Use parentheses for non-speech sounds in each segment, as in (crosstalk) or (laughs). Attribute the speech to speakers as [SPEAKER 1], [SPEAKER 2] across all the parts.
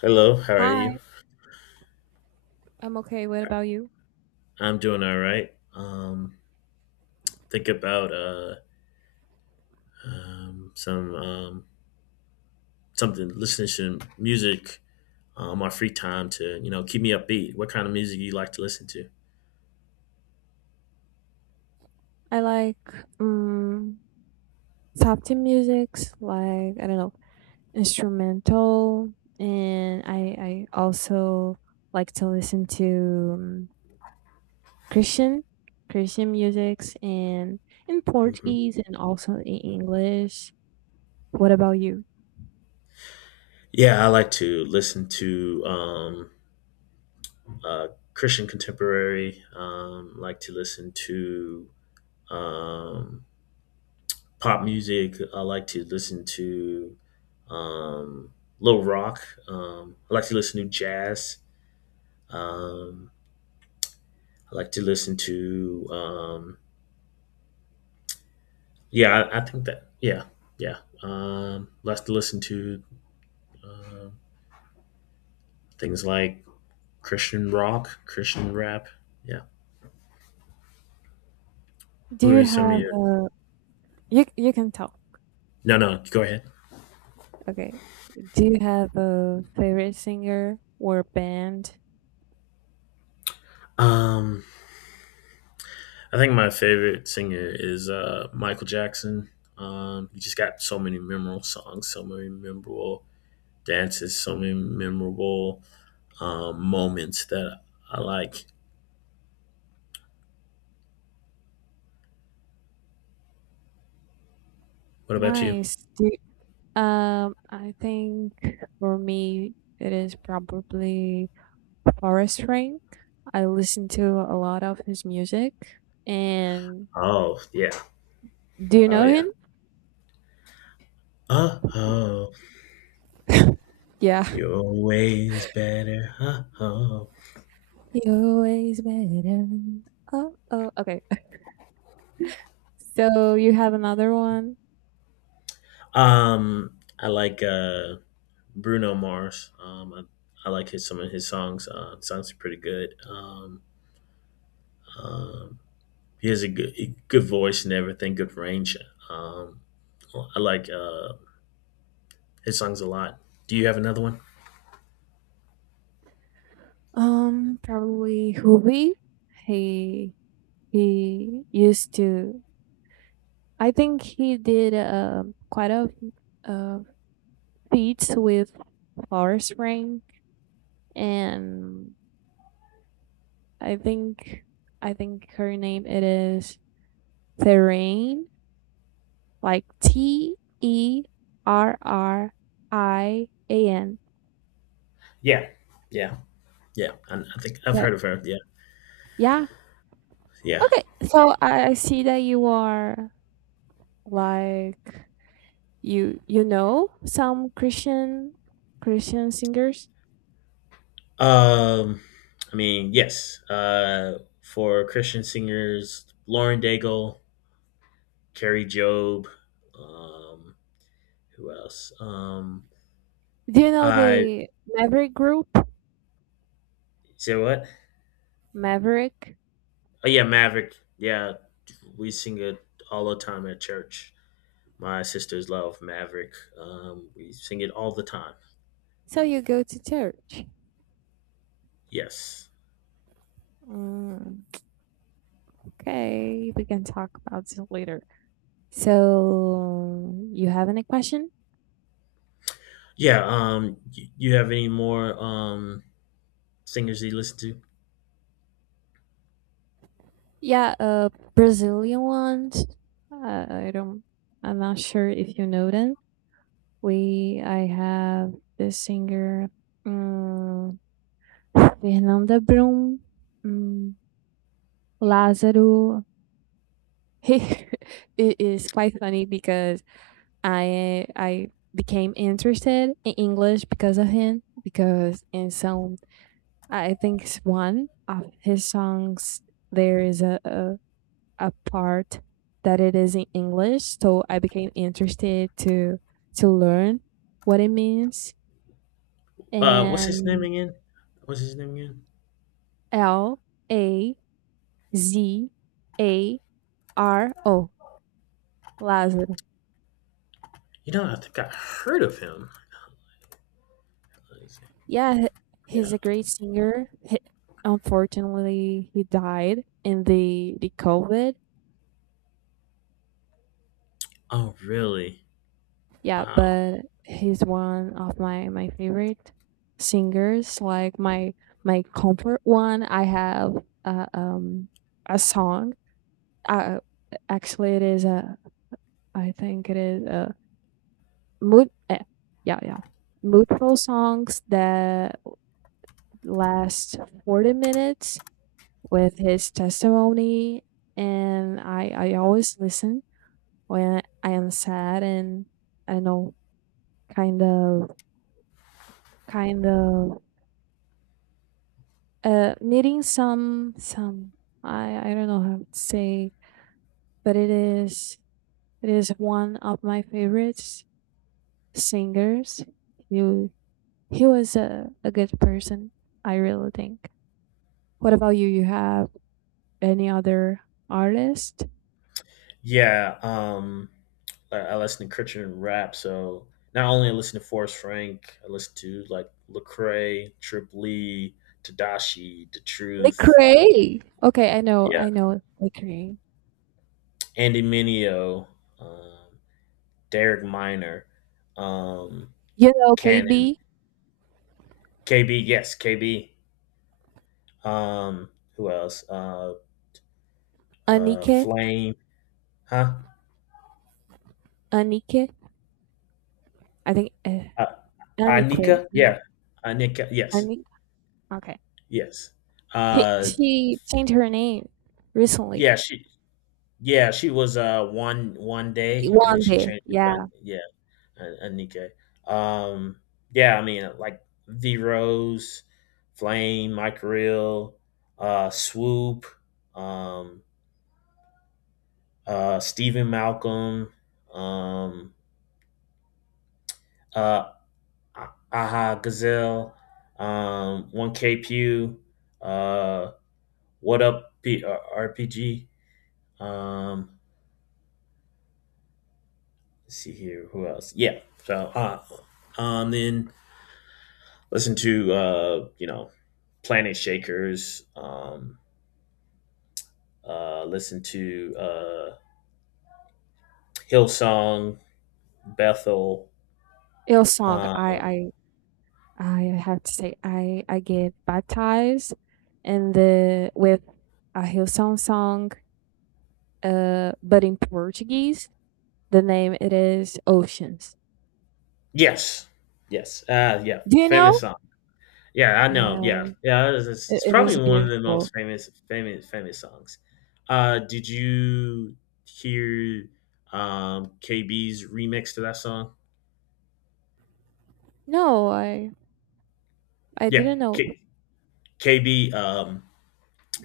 [SPEAKER 1] Hello, how are you?
[SPEAKER 2] Hi, I'm okay. What about you?
[SPEAKER 1] I'm doing all right. Think about um, some um, something, listening to music on my free time to keep me upbeat. What kind of music you like to listen to?
[SPEAKER 2] I like um Latin musics, like I don't know, instrumental, and I also like to listen to Christian Christian musics, and in
[SPEAKER 1] Hmm.
[SPEAKER 2] Portuguese and also in English. What about you?
[SPEAKER 1] Yeah, I like to listen to uh, Christian contemporary. Like to listen to um, pop music. I like to listen to um, little rock. I like to listen to jazz. Um, I like to listen to. Yeah, I think that. Yeah, yeah. Like to listen to uh, things like Christian rock, Christian rap. Yeah.
[SPEAKER 2] Do
[SPEAKER 1] Who are
[SPEAKER 2] you
[SPEAKER 1] some of
[SPEAKER 2] have
[SPEAKER 1] your?
[SPEAKER 2] a— you can tell.
[SPEAKER 1] No, no. Go ahead.
[SPEAKER 2] Okay. Do you have a favorite singer or band?
[SPEAKER 1] Um, I think my favorite singer is Michael Jackson. He just got so many memorable songs, so many memorable dances, so many memorable moments that I like. What about you?
[SPEAKER 2] Nice. Do I think for me, it is probably Forest Frank. I listen to a lot of his music. And
[SPEAKER 1] Oh yeah,
[SPEAKER 2] do you
[SPEAKER 1] oh
[SPEAKER 2] know
[SPEAKER 1] yeah.
[SPEAKER 2] him?
[SPEAKER 1] Uh oh.
[SPEAKER 2] Yeah.
[SPEAKER 1] You're always better. Huh, huh.
[SPEAKER 2] You're always better. Oh, oh, okay. (laughs) So you have another one.
[SPEAKER 1] I like Bruno Mars. I like his some of his songs. Songs are pretty good. Um, he has a good voice and everything. Good range. Um, I like his songs a lot. Do you have another one?
[SPEAKER 2] Probably Hoovy. He he used to. I think he did quite a uh, feats with Forest Frank, and I think I think her name it is Therain, like Terrian.
[SPEAKER 1] Yeah. Yeah, yeah. I think I've
[SPEAKER 2] So
[SPEAKER 1] heard of her. Yeah,
[SPEAKER 2] yeah.
[SPEAKER 1] yeah.
[SPEAKER 2] Okay. So I see that you are, like, you know some Christian singers.
[SPEAKER 1] Um, I mean, yes. For Christian singers, Lauren Daigle, Carrie Job. Um, who else?
[SPEAKER 2] Do you know
[SPEAKER 1] I
[SPEAKER 2] the Maverick group?
[SPEAKER 1] say what?
[SPEAKER 2] Maverick.
[SPEAKER 1] Oh yeah, Maverick. Yeah, we sing it all the time at church. My sisters love Maverick. We sing it all the time.
[SPEAKER 2] So you go to church.
[SPEAKER 1] Yes.
[SPEAKER 2] Mm, okay, we can talk about this later. So you have any question?
[SPEAKER 1] Yeah. You have any more singers that you listen to?
[SPEAKER 2] Yeah, Brazilian ones. I don't. I'm not sure if you know them. We I have the singer, um, Fernanda Brum, um, Lázaro. (laughs) It is quite funny because I became interested in English because of him, because in some— I think it's one of his songs— there is a part that it is in English, so I became interested to learn what it means.
[SPEAKER 1] What's his name
[SPEAKER 2] And
[SPEAKER 1] again? What's his name again?
[SPEAKER 2] L A Z A R O, Lazaro.
[SPEAKER 1] You know, I think I heard of him. Let me see.
[SPEAKER 2] Yeah, he's
[SPEAKER 1] Yeah.
[SPEAKER 2] a great singer. He, unfortunately, he died in the COVID.
[SPEAKER 1] Oh, really?
[SPEAKER 2] Yeah,
[SPEAKER 1] Wow.
[SPEAKER 2] but he's one of my favorite singers. Like my comfort one. I have uh, um a song. Uh, Actually, it is a— I think it is a mood. Yeah, yeah, moodful songs that last 40 minutes with his testimony, and I always listen when I am sad, and I don't know, kind of kind of knitting some I don't know how to say, but it is one of my favorites singers. You He was a good person, I really think. What about you? You have any other artist?
[SPEAKER 1] Yeah, I listen to Christian rap, so not only I listen to Forrest Frank, I listen to like Lecrae, Trip Lee, Tadashi, The Truth,
[SPEAKER 2] Lecrae. Okay, I know,
[SPEAKER 1] yeah,
[SPEAKER 2] I know Lecrae.
[SPEAKER 1] Andy Mineo, um, Derek Minor, um,
[SPEAKER 2] You know
[SPEAKER 1] Cannon,
[SPEAKER 2] KB.
[SPEAKER 1] KB, yes, KB. Um, who else?
[SPEAKER 2] Anike,
[SPEAKER 1] Flame, huh?
[SPEAKER 2] Anike. I think,
[SPEAKER 1] Uh,
[SPEAKER 2] Anike,
[SPEAKER 1] Anika, yeah, Anika, yes,
[SPEAKER 2] Anike. Okay.
[SPEAKER 1] yes.
[SPEAKER 2] He,
[SPEAKER 1] Uh,
[SPEAKER 2] she changed her name recently.
[SPEAKER 1] yeah, she yeah, she was one
[SPEAKER 2] E
[SPEAKER 1] day, and then
[SPEAKER 2] one
[SPEAKER 1] she
[SPEAKER 2] day,
[SPEAKER 1] changed it to
[SPEAKER 2] yeah.
[SPEAKER 1] Yeah, Anike. Um, yeah, I mean like V Rose, Flame, Mike Real, Swoop, um, Stephen Malcolm, um, uh, Aha Gazelle, One K Pew, uh, What Up RPG. Um, let's see here, who else? Yeah, so then. Listen to Planet Shakers, listen to Hillsong, Bethel.
[SPEAKER 2] Hillsong.
[SPEAKER 1] Uh,
[SPEAKER 2] I have to say, I get baptized and the with a Hillsong song, but in Portuguese, the name it is Oceans.
[SPEAKER 1] yes, yes, yeah,
[SPEAKER 2] Do you
[SPEAKER 1] famous
[SPEAKER 2] know?
[SPEAKER 1] song. Yeah, I know.
[SPEAKER 2] Yeah,
[SPEAKER 1] Yeah, yeah, it's, it's
[SPEAKER 2] it,
[SPEAKER 1] it's
[SPEAKER 2] it
[SPEAKER 1] probably
[SPEAKER 2] is
[SPEAKER 1] one of the
[SPEAKER 2] beautiful.
[SPEAKER 1] most famous, famous, famous songs. Did you hear KB's remix to that song?
[SPEAKER 2] No, I
[SPEAKER 1] Yeah,
[SPEAKER 2] didn't know.
[SPEAKER 1] KB.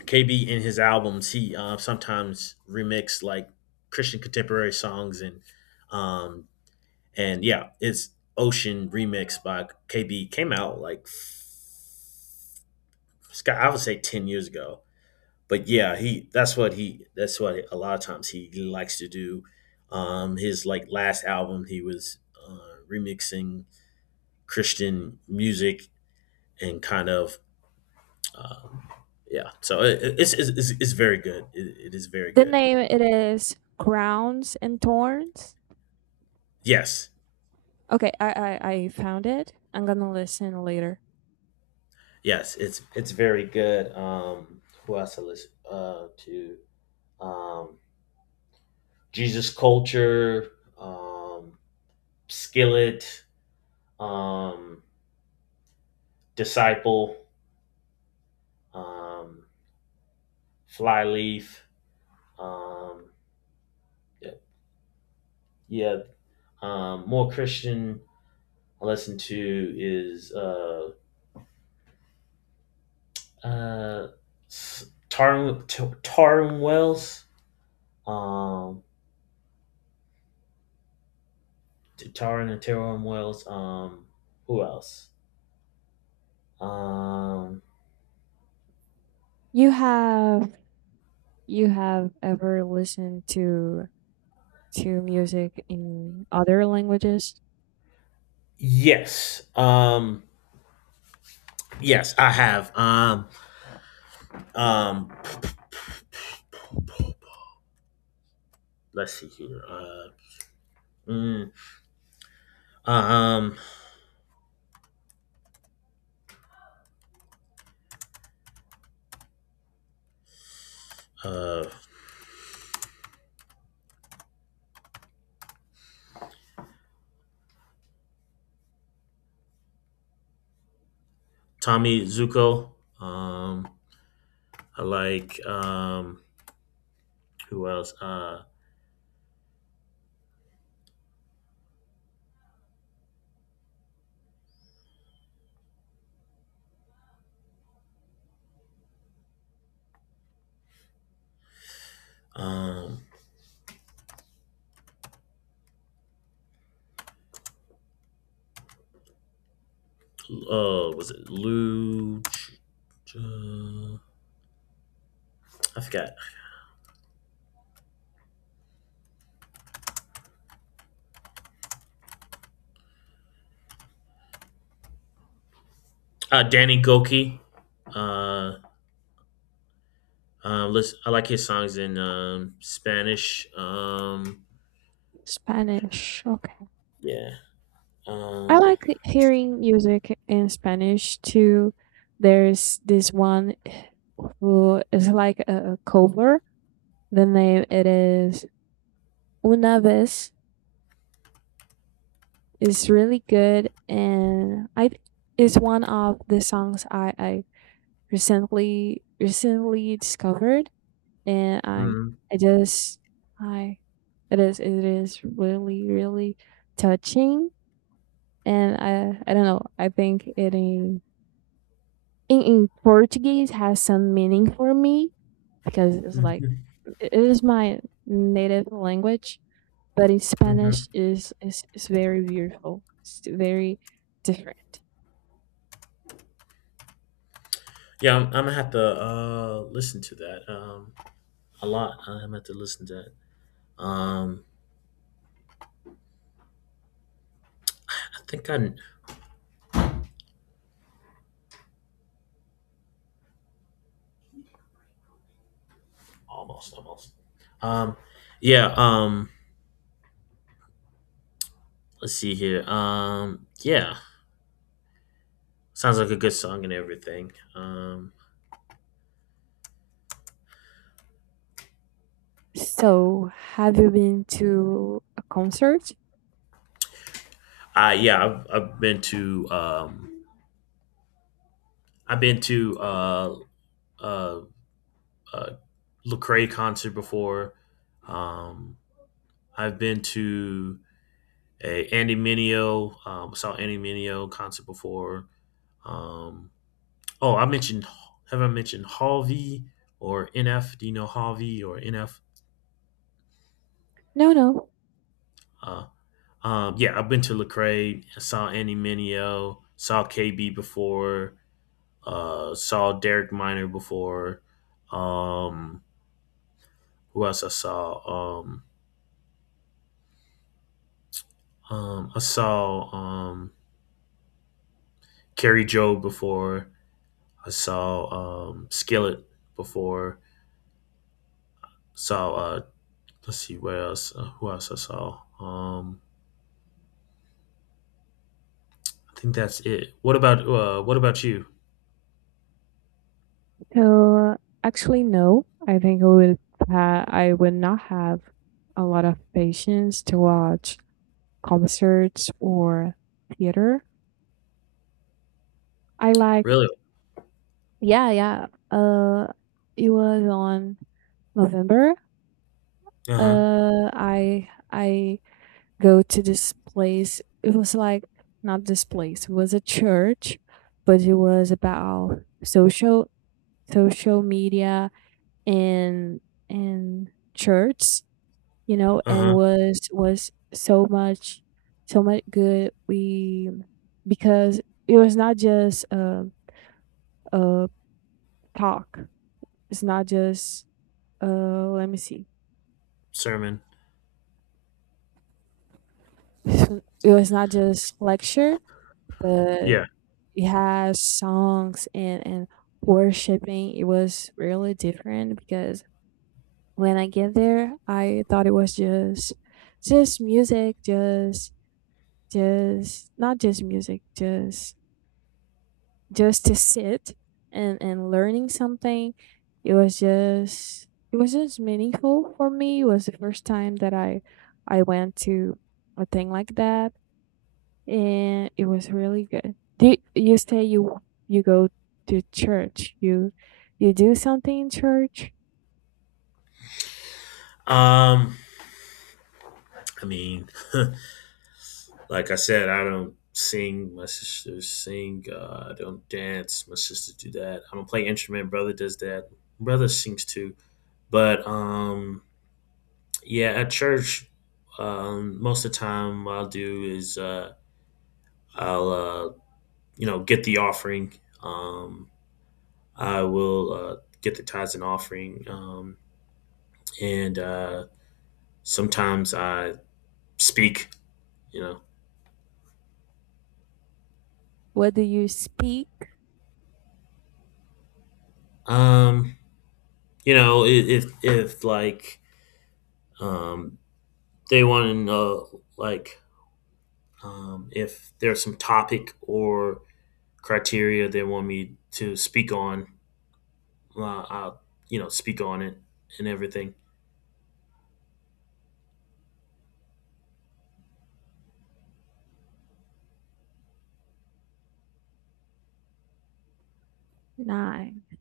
[SPEAKER 1] KB in his albums, he sometimes remix like Christian contemporary songs um and yeah, it's Ocean remix by KB came out like I would say 10 years ago. But yeah, he that's what a lot of times he likes to do. His like last album, he was uh, remixing Christian music and kind of um yeah. So it's very good. It is very
[SPEAKER 2] The
[SPEAKER 1] good.
[SPEAKER 2] name it is Crowns and Thorns.
[SPEAKER 1] Yes.
[SPEAKER 2] Okay, I found it. I'm gonna listen later.
[SPEAKER 1] Yes, it's very good. Who else I listen to? Um, Jesus Culture, um, Skillet, um, Disciple, um, Flyleaf. Um, yeah, yeah. More Christian I listen to is uh, Tarun Tarun Wells, um, Tarun and Tarun Wells. Who else? Um,
[SPEAKER 2] You have you have ever listened to music in other languages?
[SPEAKER 1] yes. Yes, I have. Um, let's see here. Mm, um, uh, Tommy Zuko. Um, I like. Who else? Um, was it Lou? uh, I forgot. Danny Goki. Uh, Listen, I like his songs in Spanish.
[SPEAKER 2] Spanish. Okay.
[SPEAKER 1] Yeah.
[SPEAKER 2] I
[SPEAKER 1] Um,
[SPEAKER 2] like hearing music in Spanish too. There's this one who is like a cover. The name it is Una vez. It's really good, and I it's one of the songs I recently discovered, and I
[SPEAKER 1] mm.
[SPEAKER 2] I just I it is really really touching, and I don't know. I think it in in Portuguese has some meaning for me, because it's like
[SPEAKER 1] (laughs)
[SPEAKER 2] it is my native language, but in
[SPEAKER 1] Mhm.
[SPEAKER 2] Spanish is very beautiful. It's very different.
[SPEAKER 1] Yeah, I'm gonna have to listen to that a lot. I'm gonna have to listen to that. Um, I think almost, almost. Um, yeah. Let's see here. Yeah, sounds like a good song and everything.
[SPEAKER 2] So, have you been to a concert?
[SPEAKER 1] I Yeah, I've been to I've been to uh, uh, uh, Lecrae concert before. Um, I've been to a Andy Mineo. Saw Andy Mineo concert before. Um, oh, I mentioned have I mentioned Halvey or NF? Do you know Halvey or NF?
[SPEAKER 2] No, no.
[SPEAKER 1] Uh, yeah, I've been to Lecrae. I saw Andy Minio. Saw KB before. Saw Derek Miner before. Um, who else I saw? I saw Carrie Joe before. I saw Skillet before. Saw let's see what else. Who else I saw? I think that's it. What about you?
[SPEAKER 2] So actually, no. I think I would not have a lot of patience to watch concerts or theater. I like
[SPEAKER 1] Really?
[SPEAKER 2] Yeah, yeah. Uh, it was on November.
[SPEAKER 1] Uh huh.
[SPEAKER 2] I go to this place. It was like— not this place. It was a church, but it was about social media and church. You know,
[SPEAKER 1] Uh
[SPEAKER 2] and it
[SPEAKER 1] huh.
[SPEAKER 2] was so much good. We Because it was not just a talk. It's not just— let me see.
[SPEAKER 1] Sermon.
[SPEAKER 2] (laughs) It was not just lecture, but
[SPEAKER 1] Yeah.
[SPEAKER 2] it has songs and worshiping. It was really different because when I get there, I thought it was just music, just not just music, just to sit and learning something. It was just it was just meaningful for me. It was the first time that I went to a thing like that, and it was really good. Do you say you go to church? You do something in church?
[SPEAKER 1] Um. I mean, (laughs) like I said, I don't sing. My sisters sing. I don't dance. My sisters do that. I don't play instrument. Brother does that. Brother sings too. But yeah, at church, most of the time what I'll do is I'll get the offering. Um, I will get the tithes and offering. And sometimes I speak. You
[SPEAKER 2] What do you speak?
[SPEAKER 1] know, um, if like um, they want to know, like if there's some topic or criteria they want me to speak on, I'll speak on it and everything.
[SPEAKER 2] Nice,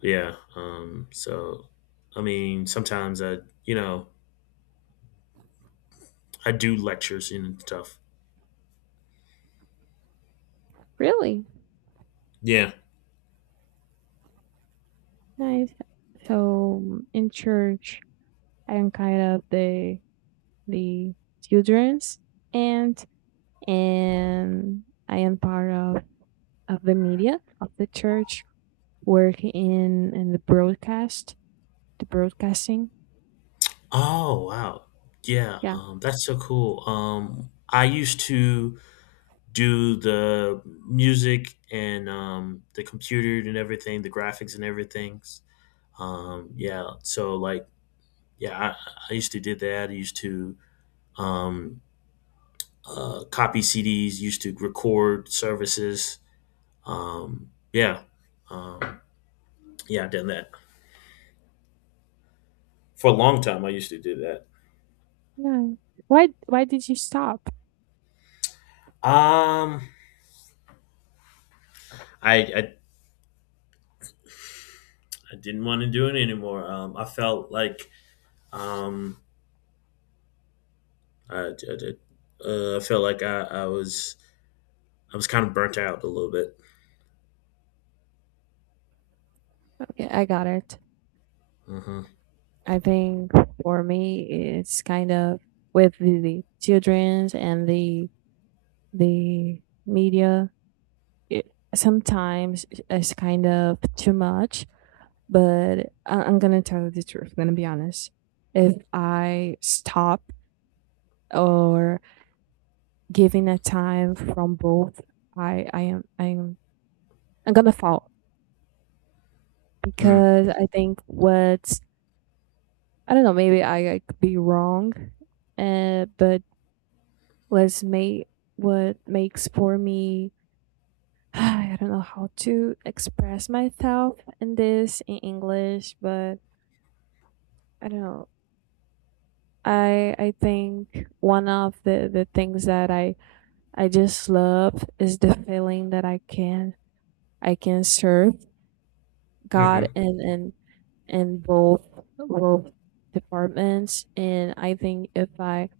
[SPEAKER 1] Yeah. So, I mean, sometimes I you know I do lectures and stuff.
[SPEAKER 2] really
[SPEAKER 1] Yeah.
[SPEAKER 2] nice. So in church, I'm kind of the the children's, and and I am part of the media of the church, work in the broadcast, the broadcasting.
[SPEAKER 1] Oh wow. Yeah,
[SPEAKER 2] Yeah.
[SPEAKER 1] that's so cool. I used to do the music and the computer and everything, the graphics and everything. Yeah, so like, yeah, I used to do that. I used to um, copy CDs, used to record services. Yeah, um, yeah, I've done that for a long time. I used to do that.
[SPEAKER 2] No. Why did you stop?
[SPEAKER 1] Um, I, I I didn't want to do it anymore. I felt like. Um, I did. I felt like I was kind of burnt out a little bit.
[SPEAKER 2] Yeah, I got it.
[SPEAKER 1] Mm-hmm.
[SPEAKER 2] I think for me, it's kind of with the childrens and the media. It sometimes it's kind of too much, but I'm gonna tell you the truth. I'm gonna be honest. If I stop, or giving a time from both, I I am I'm I'm gonna fall, because I think what— I don't know. Maybe I could be wrong, but was made what makes for me— (sighs) I don't know how to express myself in this in English, but I don't know. I think one of the things that I just love is the feeling that I can serve
[SPEAKER 1] Mm-hmm.
[SPEAKER 2] God in in both departments, and I think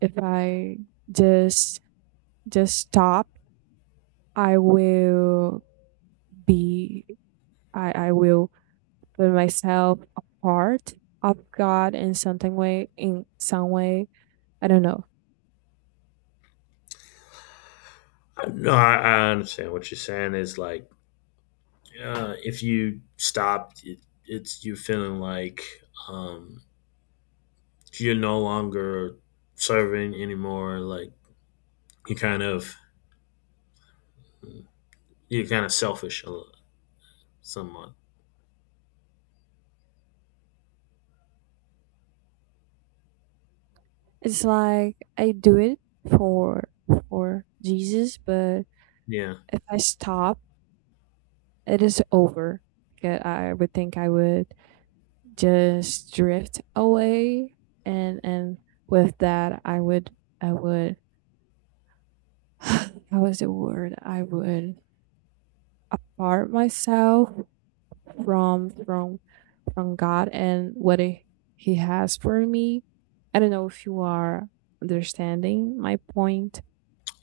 [SPEAKER 2] if I just just stop, I will be— I will put myself a part of God in something way, in some way. I don't know.
[SPEAKER 1] No, I understand what you're saying. Is like if you stop, it's you feeling like um, you're no longer serving anymore. Like you kind of you're kind of selfish somewhat.
[SPEAKER 2] It's like I do it for for Jesus, but
[SPEAKER 1] Yeah,
[SPEAKER 2] if I stop, it is over. Because I would think I would just drift away, and with that, I would (sighs) how was the word? I would apart myself from from God and what he has for me. I don't know if you are understanding my point.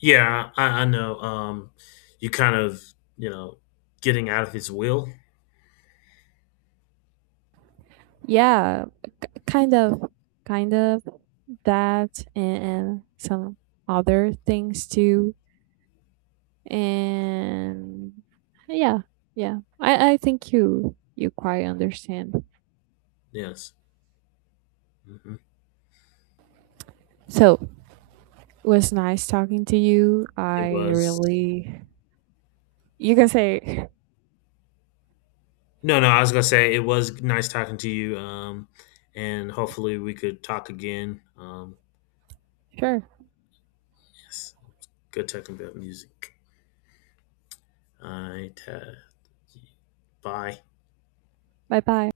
[SPEAKER 1] yeah, I know. You kind of you know getting out of his will.
[SPEAKER 2] Yeah, kind of kind of that, and some other things too. And yeah, yeah. I think you quite understand.
[SPEAKER 1] Yes. Hmm.
[SPEAKER 2] So it was nice talking to you.
[SPEAKER 1] It
[SPEAKER 2] I
[SPEAKER 1] was.
[SPEAKER 2] really— you can say.
[SPEAKER 1] No, no, I was gonna say it was nice talking to you. And hopefully we could talk again.
[SPEAKER 2] (laughs) Sure.
[SPEAKER 1] Yes, good talking about music. I ta- Bye.
[SPEAKER 2] Bye bye.